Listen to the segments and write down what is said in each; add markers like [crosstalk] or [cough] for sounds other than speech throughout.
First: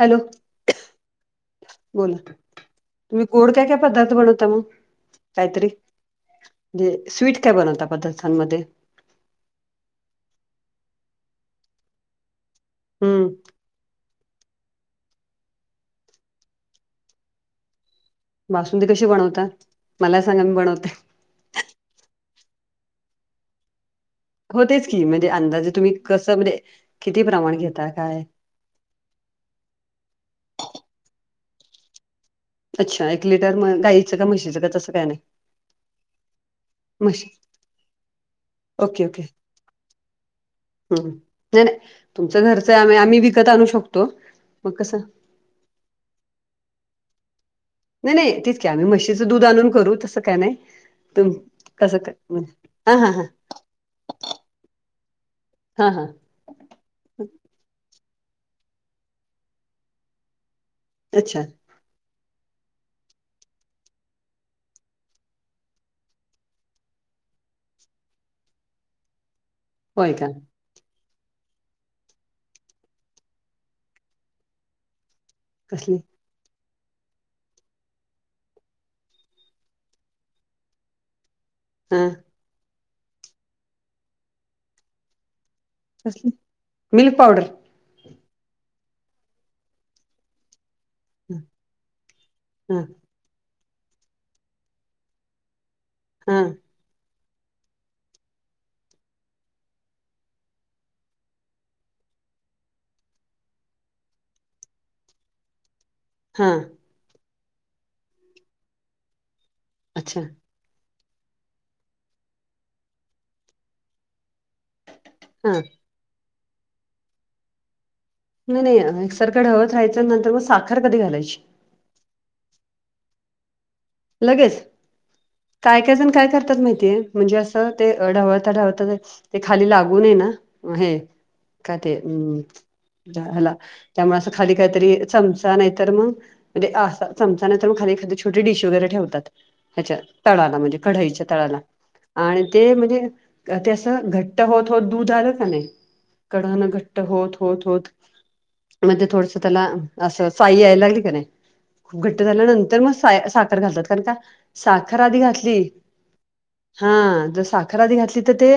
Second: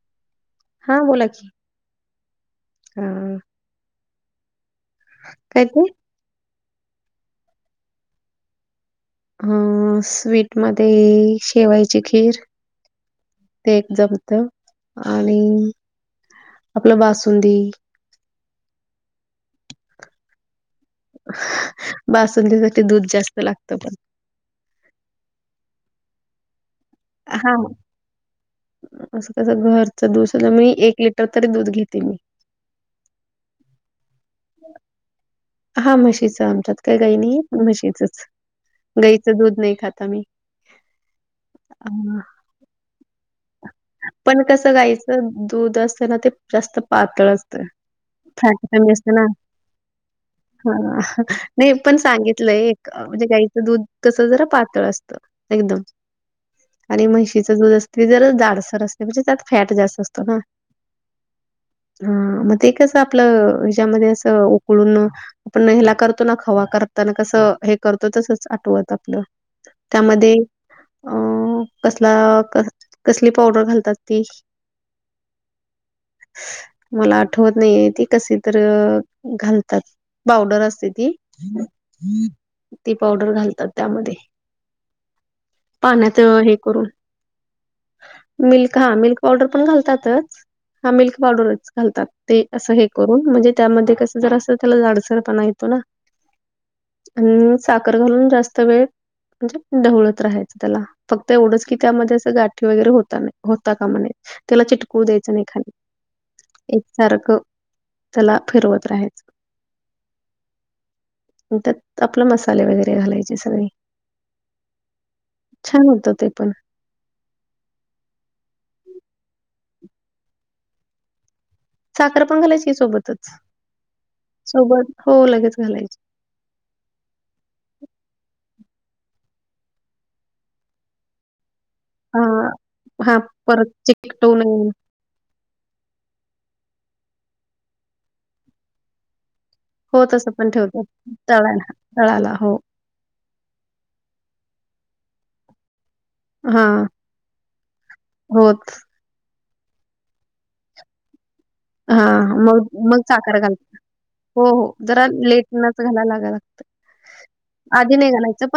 Hello हां, बोला की. बोला अ, तुम्ही कोड काय काय पदार्थ बनवता मग? काय काहीतरी ते? म्हणजे स्वीट काय बनवता पदार्थांमध्ये? अ स्वीट मध्ये शेवायची खीर हम्म ते एक जम आणि आपलं बासुंदी बासुंदी कशी बनवतात मला सांगा मी बनवते. बासुंतीसाठी दूध जास्त लागतं पण होतेच की म्हणजे अंदाजे तुम्ही कसं म्हणे किती हां, प्रमाण घेता काय? असं कस घरच दूध म एक लिटर तरी दूध घेते मी. अच्छा एक लिटर गाईचं का म्हशीचं का तसं काय नाही? हा म्हशीच आमच्यात काही काई म्हशी नाही म्हशीच ओके गईचं दूध नाही खात आम्ही. जर अ, आ्ही विकत आणू शकतो. पण कसं गायचं दूध असत ना ते जास्त पातळ असतं. नाही नाही तेच फॅट की आम्ही कमी असत ना म्हशीचं दूध आणून करू तसं काय नाही हा तुम नाही पण कसं काय सांगितलंय. हां हां हां म्हणजे गाईचं दूध कस जरा पातळ असत एकदम हां हां आणि म्हशीचं दूध असत ते जर जाडसर असते म्हणजे त्यात फॅट जास्त असतो ना? अच्छा! हा मग ते कसं आपलं हच्यामध्ये असं उकळून. आपण हेला करतो ना खवा करताना कसं हे करतो तसच आठवत आपलं होय का त्यामध्ये अं कसला कसली पावडर घालतात ती. [unintelligible] मला आठवत नाहीे ती कसे तर घालतात. बावडर असते ती. हां ती पावडर घालतात त्यामध्ये पाण्यात स हे करून मिल्क पावडर? मिल्क हा मिल्क पावडर पण घालतातच हा मिल्क पावडरच घालतात ते असं हा हे कर म्हणजे त्यामध्ये कसं जर असतं त्याला जाडसर पण येतो ना. हम आणि साखर घालून जास्त वेळ. म्हणजे ढवळत राहायचं त्याला फक्त एवढंच की त्यामध्ये गाठी वगैरे होत नाही होता का म्हणे त्याला चिटकवू द्यायचं नाही खाली. हा एकसारखं त्याला फिरवत राहायचं. अच्छा! त्यात आपलं मसाले वगैरे घालायचे सगळी. हम् छान होतं ते पण नाही नाहीसरक वंत राहायचं नंतर मग साखर कधी घालायची साखर पण घालायची सोबतच लगेच सोबत हो लगेच काय घालायची कायजण काय करतात माहितीय म्हणजे असं ते ढावळता ढावळता ते खाली लागूनये ना हे का हा. तेम् हा हला परत त्यामुळे असं चिकटवू खाली नये काहीतरी सम नाही तर मग म्हणजे चमचा नाही तर मग खालीखादी छोटी डिश वगैरे ठेवतात ह्याच्या हो, तसं पण तळाला म्हणजे ठेवतात. कढाईच्या तळाला तळाला आणि हो. ते म्हणजे तेसं घट्ट होत होत दूध आलं का नाही कडण हां. घट्ट होत होत होत होत मध्येे थोड त्याला अस साई यायला लागली का खूप घट्ट झाल्यानंतर मग सा साखर घालत कारण का हो, हो. साखर जरा आधी घातली लेटनंच घालायला लागायला लागतं. हा जर साखर आधी घातली तर ते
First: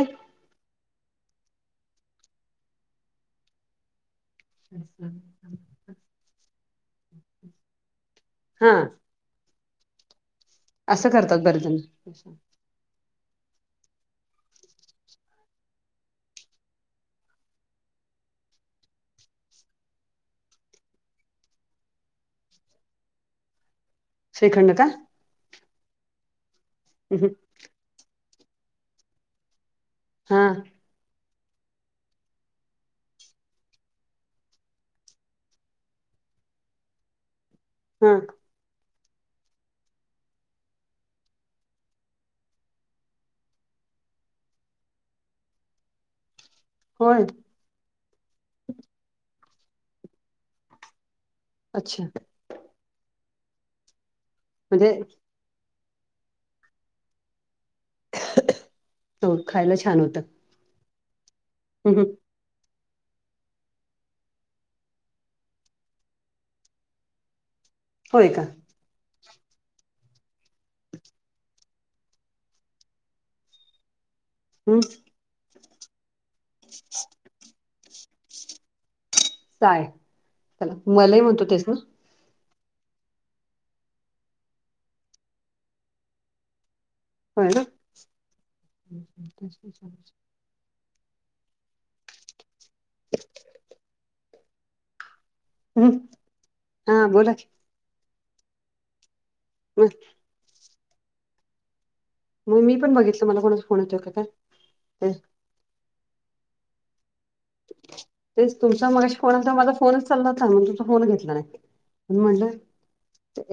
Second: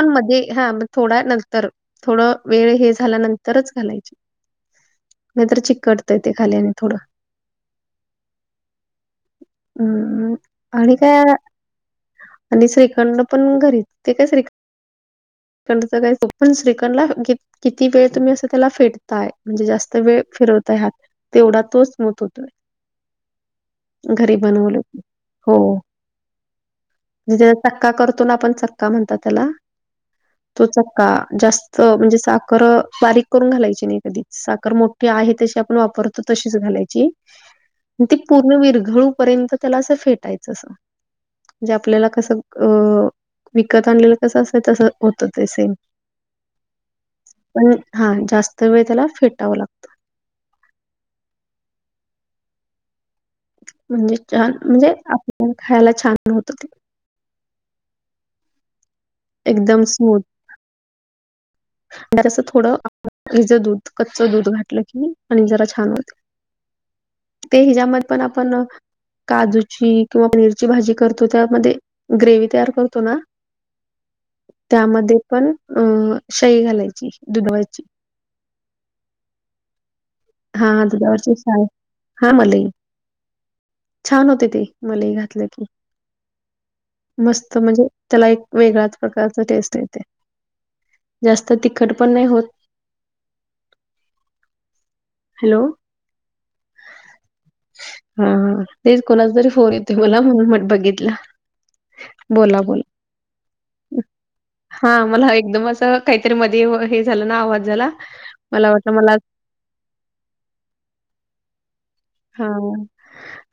थोड्या नंतर थोडं वेळ हे झाल्यानंतरच घालायची नाहीत चिकटत येते खाली आणि थोडं हा ह् आणि असं काय करतात बरेच जण आणि श्रीखंड पण घरीत ते काय श्रीकं ंड काय पण श्रीकंडला ग किती वेळ तुम्ही असं त्याला फेटताय म्हणजे जास्त वेळ फिरवताय ह्यात तेवढा तोच मत होतोय [unintelligible] घरी श्रीखंड बनवलं का हो हम्म म्हे चक्का करतो आपण चक्का म्हणतात त्याला हा तो चक्का जास्त म्हणजे साखर बारीक करून घालायची नाही कधी साखर मोठ आहे तशी आपण वापरतो तशीच घालायची [unintelligible] ते पूर्ण विरघळू पर्यंत त्याला असं फेटायचं अस म्हजे आपल्याला कसं अ विकत आणलेलं कस असतं तसं होत ते सेम होय पण हा जास्त वेळ त्याला फेटावं लागतं अच्छा म्हणजे छान म्हणजे आपल्या खायला छान होत ते हो खायला एकदम छान स्मूथ होतं हम हम स थोडंचं दूध कच्च दूध घातलं की आणि जरा छान होते ते हिजाबात पण होय का आपण काजूची किंवा पनीरची भाजी करतो त्यामध्ये ग्रेवी तयार करतो ना हम्म त्यामध्ये पण अं शई घालायची दुधवायची साय हाा तुच्या वर्षच आहे हा मलई छान होते ते मलई घातलं की होय मस्त ना म्हणजे त्याला एक वेगळ्याच प्रकारचा टेस्ट येते जास्त तिखट पण नाही होत हॅलो हम् हा बोला क हा तेच कोणाचा तरी होोन मग येतोय मलाण बघितलं बोला मग मी बोला पण बघितलं मला कोणाचा फोन येतोय का काय हा मला एकदमं काहीतरी मध्ये हे झालं ना आवाज झाला तेच मला तुमचा वाटलं मला मगेश फोन आता माझा फोनच चालला होता तुम फोन घेतला नाही म्हणून हा म्हटलं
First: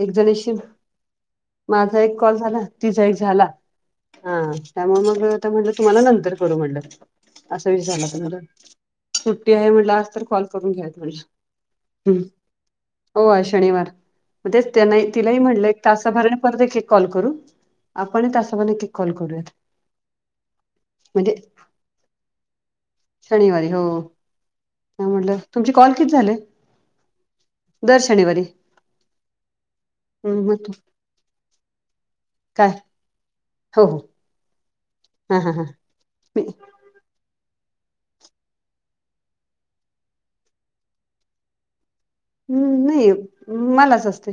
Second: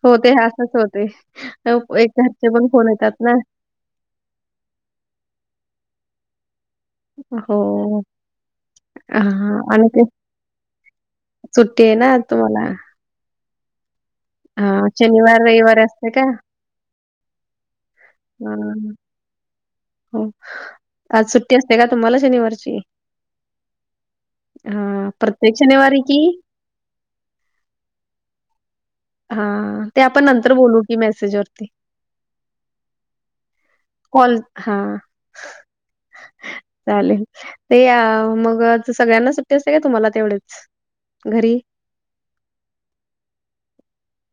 एक होते जणीशी असंच होते माझा एक कॉल घरचे झाला पण फोन तिचा एक येतात ना झाला. हा त्यामुळे मग म्हटलं तुम्हाला नंतर करू म्हणलं असं हो विचारला तुमला सुट्टी हां आहे म्हट आणि ते आज तर कॉल करून घ्या सुट्टी आहे ना म्ह तुम्हाला? हो शनिवार मग तेच हां, त्यांना तिलाही शनिवार, म्हटलं रविवार एक असते का? तासाभरने परत कॉल करू आपण त्या समा न हां, कॉल करूयात म्हणजे ते का तु म्हाला शनिवारची शनिवारी हो हां, म्हटलं प्रत्येक तुमची कॉल शनिवारी किती की झाले दर्शनवरर हा ते आपण नंतर बोलू की मेसेज वरती काय हो हो कॉल हा हा हा हां म चालेल ते या मग सगळ्यांना सुट्टी असते का तुम्हाला तेवढेच घरी हम्म नाही मलाच असते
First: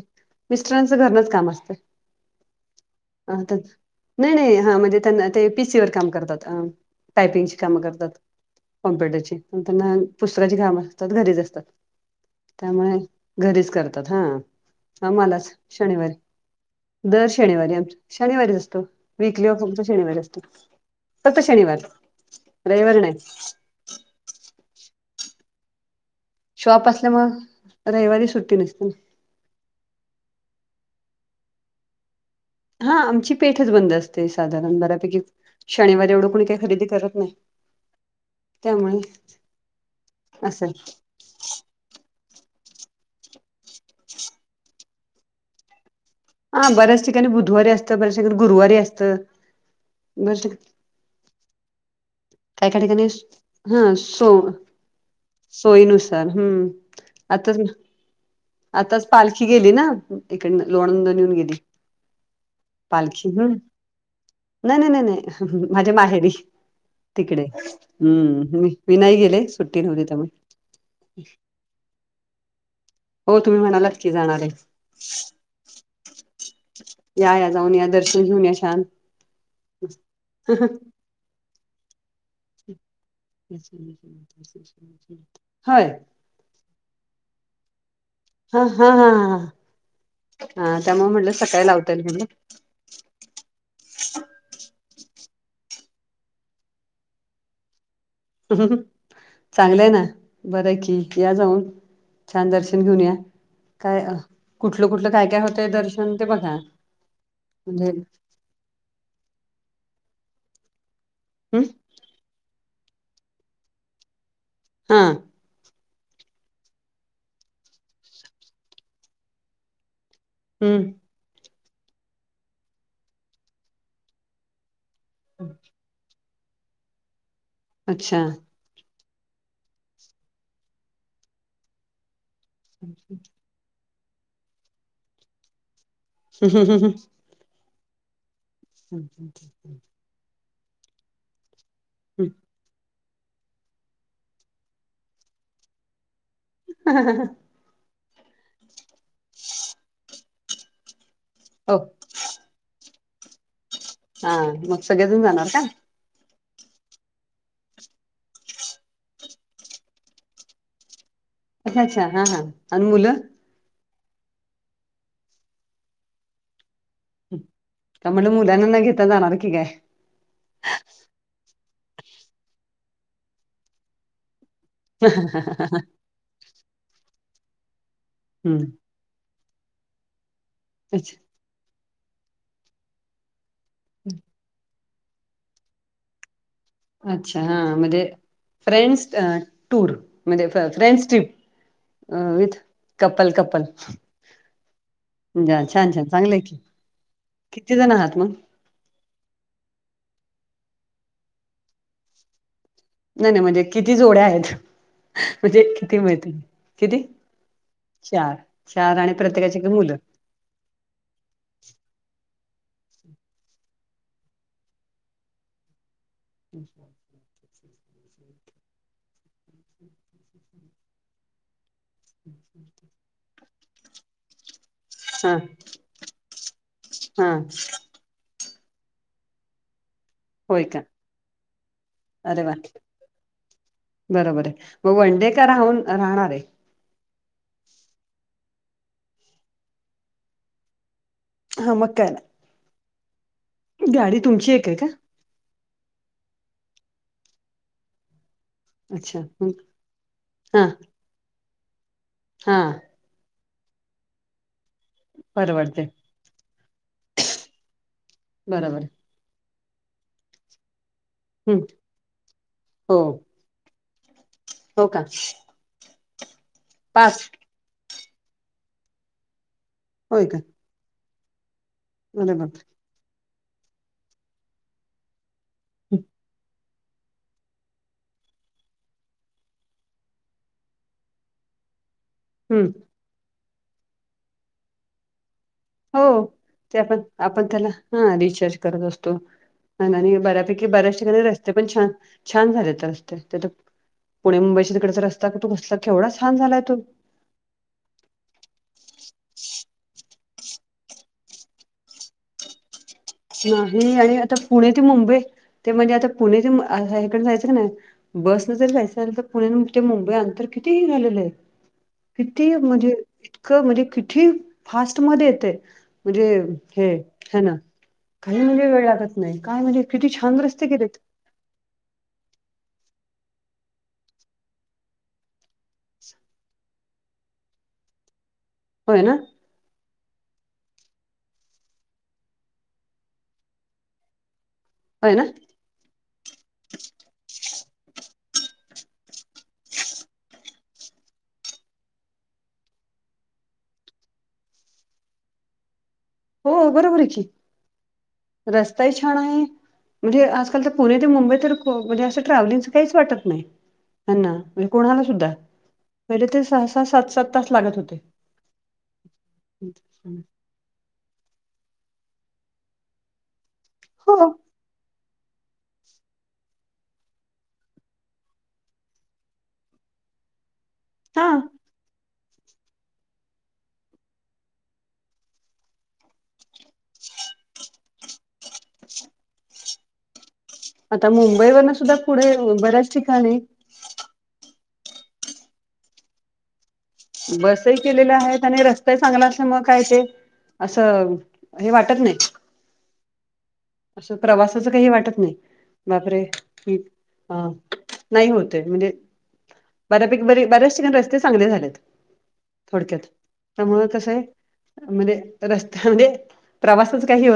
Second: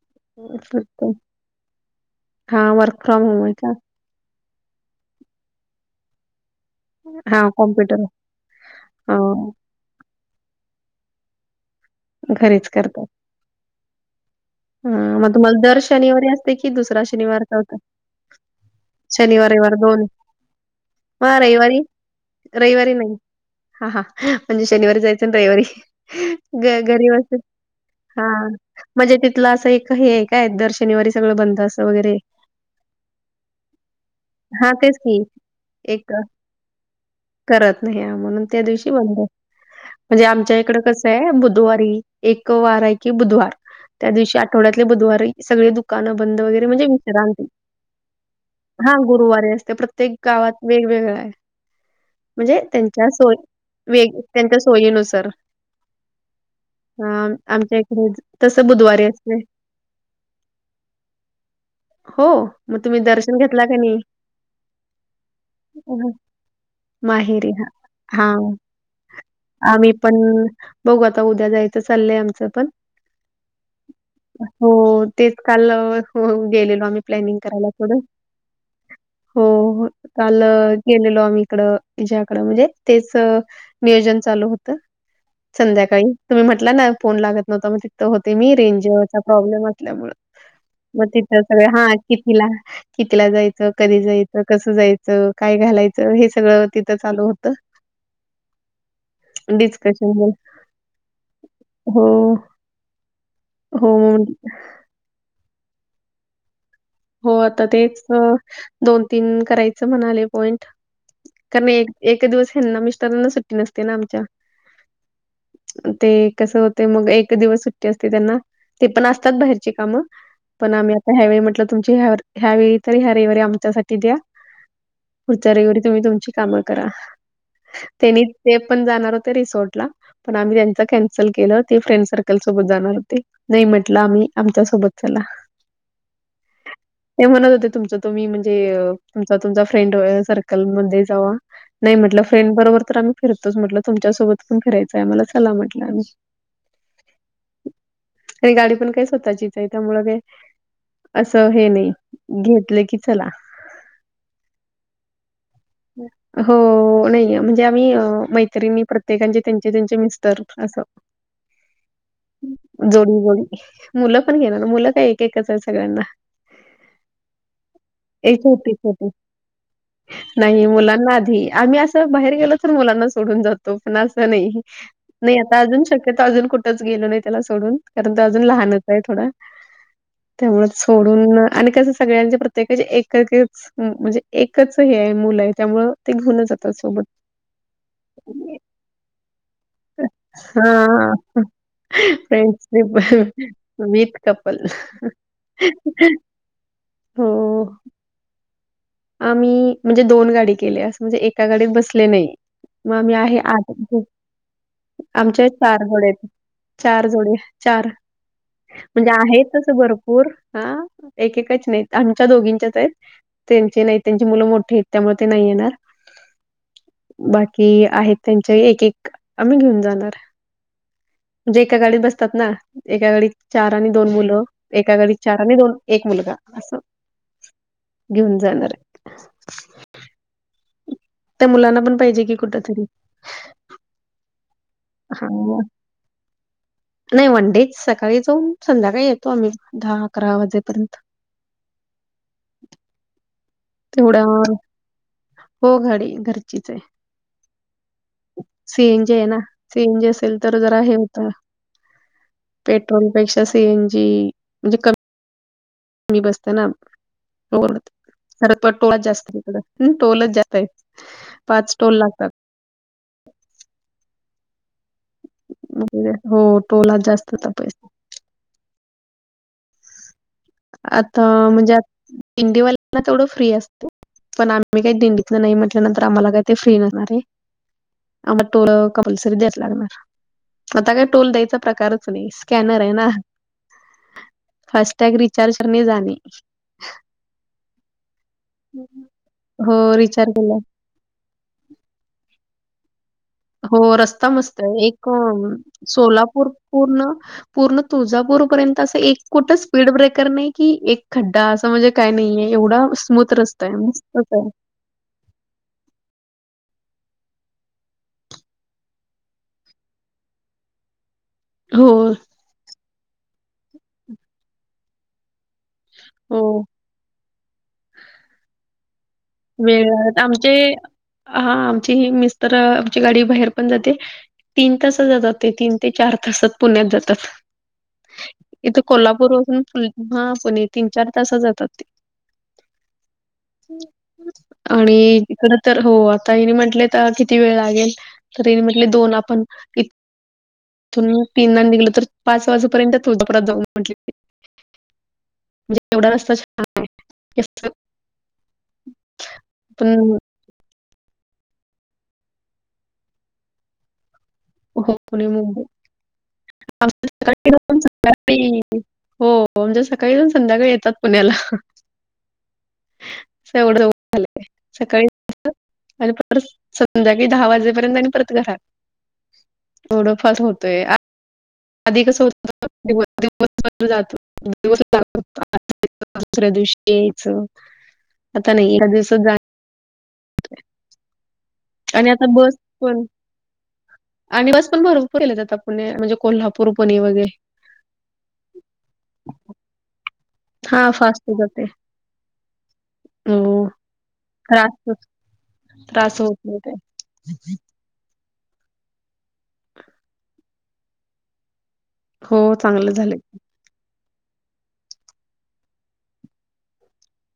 मिस्टरांचं घरनच काम असत हां, वर्क फ्रॉम अ होम आहे का? नाही नाही हा म्हणजे त्यांना ते पीसी वर काम करतात अ हां, टायपिंगची कामं कॉम्प्युटर करतात कॉम्प्युटरची हां, त्यांना पुस्तकाची कामं असतात घरीच असतात घरीच त्यामुळे करतात. घरीच करतात हा हां, मग आम्हालाच तुम्हाला दर शनिवारी असते की दुसरा दर शनिवार, शनिवारी चौथा? आम शनिवारीच असतो वीकली शनिवार, रविवार दोन. शनिवार असतो मग तरता शनिवार रविवारी? रविवार नाही हा हा म्हणजे शनिवारी जायचं ना रविवारी ग शॉप घरी बसून असल्यामुळे हा रविवारी सुट्टी नसते मजा ति तलं असं एक हे काय दर शनिवारी सगळं बंद असं वगैरे हा आमची पेठच बंद असते हां, साधारण तेच की बऱ्यापैकी एक शनिवारी एवढं कोुणी काही खरेदी करत नाही करत नाही म्हणून त्या दिवशी त्यामुळे बंद म्हणजे आमच्या असं इकड कस बुधवारी एक वार आहे की बुधवार त्या दिवशी आठवड्यातले बुधवारी सगळे दु दुकानं बंद वगैरे हा म्हणजे बऱ्याच ठिकाणी विश्रांती बुधवारी असतं बऱ्याच ठिकाणी गुरुवारी हा असतं गुरुवारे असते प्रत्य. प्रत्येक बऱ्याच गावात ठिकाणी वेगवेगळं आहे. म्हणजे काय काय ठिकाणी त्यांच्या सोय हा वेग सो त्यांच्या सोयीनुसार. सोयीनुसार हम्म ह आताच आमच्या इकडे. बुधवारी आताच असते. पालखी गेली ना इकड लोणंदणी येऊन गेली. हो मग तुम्ही पालखी दर्शन हम्म घेतला का नाही. नाही नाही नाही नाही माझ्या हं. माहेरी. तिकडे माहेरी हां. हां. हम्म मी नाही गेले सुट्टी आम्ही नव्हती पण त्यामुळे. बघू आता उद्या जायचं चाललंय आमचं पण. हो तुम्ही म्हणालात की जाणार आहे हो तेच काल. गेलेलो आम्ही या प्लॅनिंग या करायला जाऊन या थोडं. दर्शन घेऊन या छान. हो काल केेलेलो आम्ही इकडं. ज्याकड म्हणजे तेच नियोजन चालू होत होय संध्याकाळी. तुम्ही म्हटलं ना फोन लागत नव्हता म तं हो. ते मी हा हा हा रेंजचा हा प्रॉब्लेम असल्यामु हा मग त्यामुळे म्हटलं तिथं सगळ सकाळी हा लावता येईल कितीला. कितीला जायचं कधी जायचं कसं जायचं काय घालायचं हे सगळं तिथं चालू होतं. चांगलंय ना डिस्कशन हो, बर की या जाऊन. छान दर्शन घेऊन या काय हो. कुठलं कुठलं काय काय होतंय दर्शन ते बघा. हो आता म्हणजे तेच दोन तीन करायचं म्हणाले पॉइंट. हम् कारण एक एक दिवस हना मिस्टारांना सुट्टी नसते ना आमच्या. हा ते कसं होते मग एक दिवस सुट्टी असते त्यांना.. ते पण असतात बाहेरची कामं. पण हम्म आम्ही आता ह्यावेेळी म्हटलं तुमची ह्या ह्यावेेळी तरी ह्या रविवारी आमच्यासाठी द्या. पुच्या रेवरी तुम्ही तुमची कामं करा अच्छा त्यांनी ते पण जाणार होते रिसोर्ट. पण आम्ही त्यांच कॅन्सल केलं ते फ्रेंड सर्कल सोबत जाणार होते. नाही म्हटलं आम्ही आमच्या सोबत चला. ह हं ह ह. ते म्हणत होते तुमच तुम्ही म्हणजे तुमचा तुमचा फ्रेंड सर्कलमध्येध्ये जावा. नाही म्हटलं फ्रेंड बरोबर तर आम्ही फिरतोच म्हटलं तुमच्यासोबत पण फिरायचं आहे मला चला म्हटलं आम्ही. हा ह ह. आणि गाडी पण काही स्वतःचीच आहे त्यामु असं. हे हो नाही घेतले की चला. हा मग सगळेजून जाणार का. हम् हो नाही म्हणजे आम्ही मैत्रिणी प्रत्येकांचे त्यांचे त्यांचे मिस्टर असं. अच्छा अच्छा हा हा आणि मुलं. हो. मुलं पण घेणार मुलं काय एक एकच आहे सगळ्यांना. त्या म्हलं एक छोटी मुलांना घेता छोटी जाणार की काय. नाही मुलांना आधी आम्ही असं बाहेर गेलो तर मुलांना सोडून जातो पण असं नाही. नाही आता अजून शक्यत अजून कुठंच गेलो नाही त्याला सोडून कारण त अजून हम्म लहानच. थोडा त्यामुळे अच्छा सोडून आणि कस सगळ्यांचे प्रत्येकाचे एक. म्हणजे एकच हे आहे मुल आहे त्यामुळ ते घेन जात. अच्छा हा म्हणजे फ्रेंड्स. टूर म्हणजे हा friends trip with couple friendship meet couple. जा छान छान चांगलं आहे की हो. किती जण आहात मग. आम्ही म्हणजे दोन गाडी केले असं म्हणजे एका गाडीत बसले नाही. मग मी नाही आहे नाही म्हणजे आठ. किती जोड्या आहेत आमच्या म्हणजे चार किती जोडे आहेत मिळतील किती चार जोडे चार चार म्हणजे आणि आहेत प्रत्येकाची एक तस बरो मुलं पूर हा एकेकाच नाहीत आमच्या दोघींच्याच आहेत त्यांची नाही त्यांची मुलं मोठी आहेत त्यामुळे ते नाही येणार अच्छाा बाकी आहेत त्यांच्या एक एक आम्ही घेऊन जाणार म्हणजे एका गाडीत बसतात ना एका गाडीत चार आणि दोन मुलं एका घडी हा चार आणि दोन एक मुलगा असं हा घेऊन जाणार आहे होय का त्या मुलांना पण पाहिजे की अरे वा कुठ तरी बरोबर आहे मग वनडे का राहून राहणार आहे नाही वनडेच सकाळी जाऊन संध्याकाळी येतो आम्ही दहा अकरा वाजेपर्यंत हा मकान तेवढ्या तुमची एक आहे का हो गाडी घरचीच आहे सीएनजी अच्छा आहे ना हं. सीएनजी असेल तर हा जरा हे होतं हा पेट्रोलपेक्षा सीएन जी म्हणजे कमी परवडते मी बसत ना खर बरोबर टोळच जास्त आहे टोलच जास्त आहे हम्म पाच टोल लागतात हो हो का वगे हो टोलात पाच जास्तपै होय का? आता म्हणजे बरोबर दिंडीवाल्यांना तेवढं फ्री असत पण आमी मी काही दिंडीतन नाही म्हटल्यानंतर आम्हाला काही ते फ्री नणार हे. आ मग तोल कंपल्सरी द्यायच लागणार, आता काय टोल द्यायचा प्रकार असं नही हम्म स्कॅनर आहे ना फास्ट टॅग रिचार्ज करणे जाणे. त्यात आपण त्याला हा रिचार्ज करत असतो हो, न आणि रिचार्ज केला. बऱ्यापैकी बऱ्याच ठिकाणी रस्ते पण छान, छान झाले त रस्ते त्यात हो रस्ता मस्त आहे एक कसला केवढा छान सोलापूर झालाय तो पूर्ण. पूर्ण तुळजापूरपर्यंत असं एक कुठं स्पीड ब्रेकर नाही की एक खड्डा असं म्हणजे काय नाहीये एवढा स्मूथ रस्ता आहे नाही आणि आता मस्तच आहे. पुणे ते मुंबई ते म्हणजे आता पुणे ते ह्याकड जायचं का नाही. बस न जर जायचं झालं तर पुण्या ते मुंबईनअंतर किती झालेलं आहे. हो! किती म्हणजे इतकं म्हणजे किती फास्ट मध्ये येतेय म्हणजे हो. हे. ह ना काही म्हणजे वेळ लागत नाही काय म्हणजे किती छान रस्ते केलेत. हा आमची मिस्तर आमची गाडी बाहेर पण जाते. तीन तासात जातात ते तीन ते चार तासात पुण्यात जातात. [inaudible] इथं होय ना कोल्हापूर वरुन फुल आ पुणे तीन चार तासा जातात ते. होय आणि ना तीकड तर हो आता ईने म्हंटले त किती वेळ लागेल, तर ईने म्हटले दोन आपण इथून तीन ला निघलं तर पाच वाजेपर्यंत तुळजापुरात जाऊ म्हटले ते. [inaudible] म्हणजे एवढा रस्ता छान हो बरोबर की आहे. रस्ताही छान आहे पण म्हणजे आजकाल त पुणे ते मुंबई तर म्हणजे असं ट्रॅव्हलिंगच काहीच वाटत नाही त्यांना. म्हणज हो कोणाला पुणे सुद्धा. मुंबई पहिले ते सहा सहा, आमच्या सात सात, सकाळी तास लागत जाऊन होते. संध्याकाळी हो आमच्या सकाळी जाऊन संध्याकाळी येतात पुण्याला एवढं हो झा सकाळी आणि परत संध्याकाळी दहा वाजेपर्यंत आणि परत घरात. थोडंफार होतय आ. हा! अधिक सस् [unintelligible] ज दिस दुसऱ्या दिवशी यायचं [unintelligible] आता नही एका दिवसात जा आता मुंबईवरन सुद्धा आणि आता पुढे बस बऱ्याच पण ठिकाणी आणि बस पण भरपूर येल आता पुणे म्हणजे कोल्हापूर पुणे वगैरे. तई केलेल्या आहेत आणि रस्ते चांगला असल्या मूळ मग काय ते हा असं फास्ट हे वाटत नही. हलो! असं प्रवासाचं काही हे वाटत नाही त्रास बापरे होत नाही काही. की अ. नाही होतय म्हणजे बऱ्यापैकी बरे बऱ्याच ठिकाण रस्ते चांगले झालेत. हो चांगल झालय. त्यामुळ तसं आहे म्हणजे रस्त्यामध्ये प्रवासच काही होत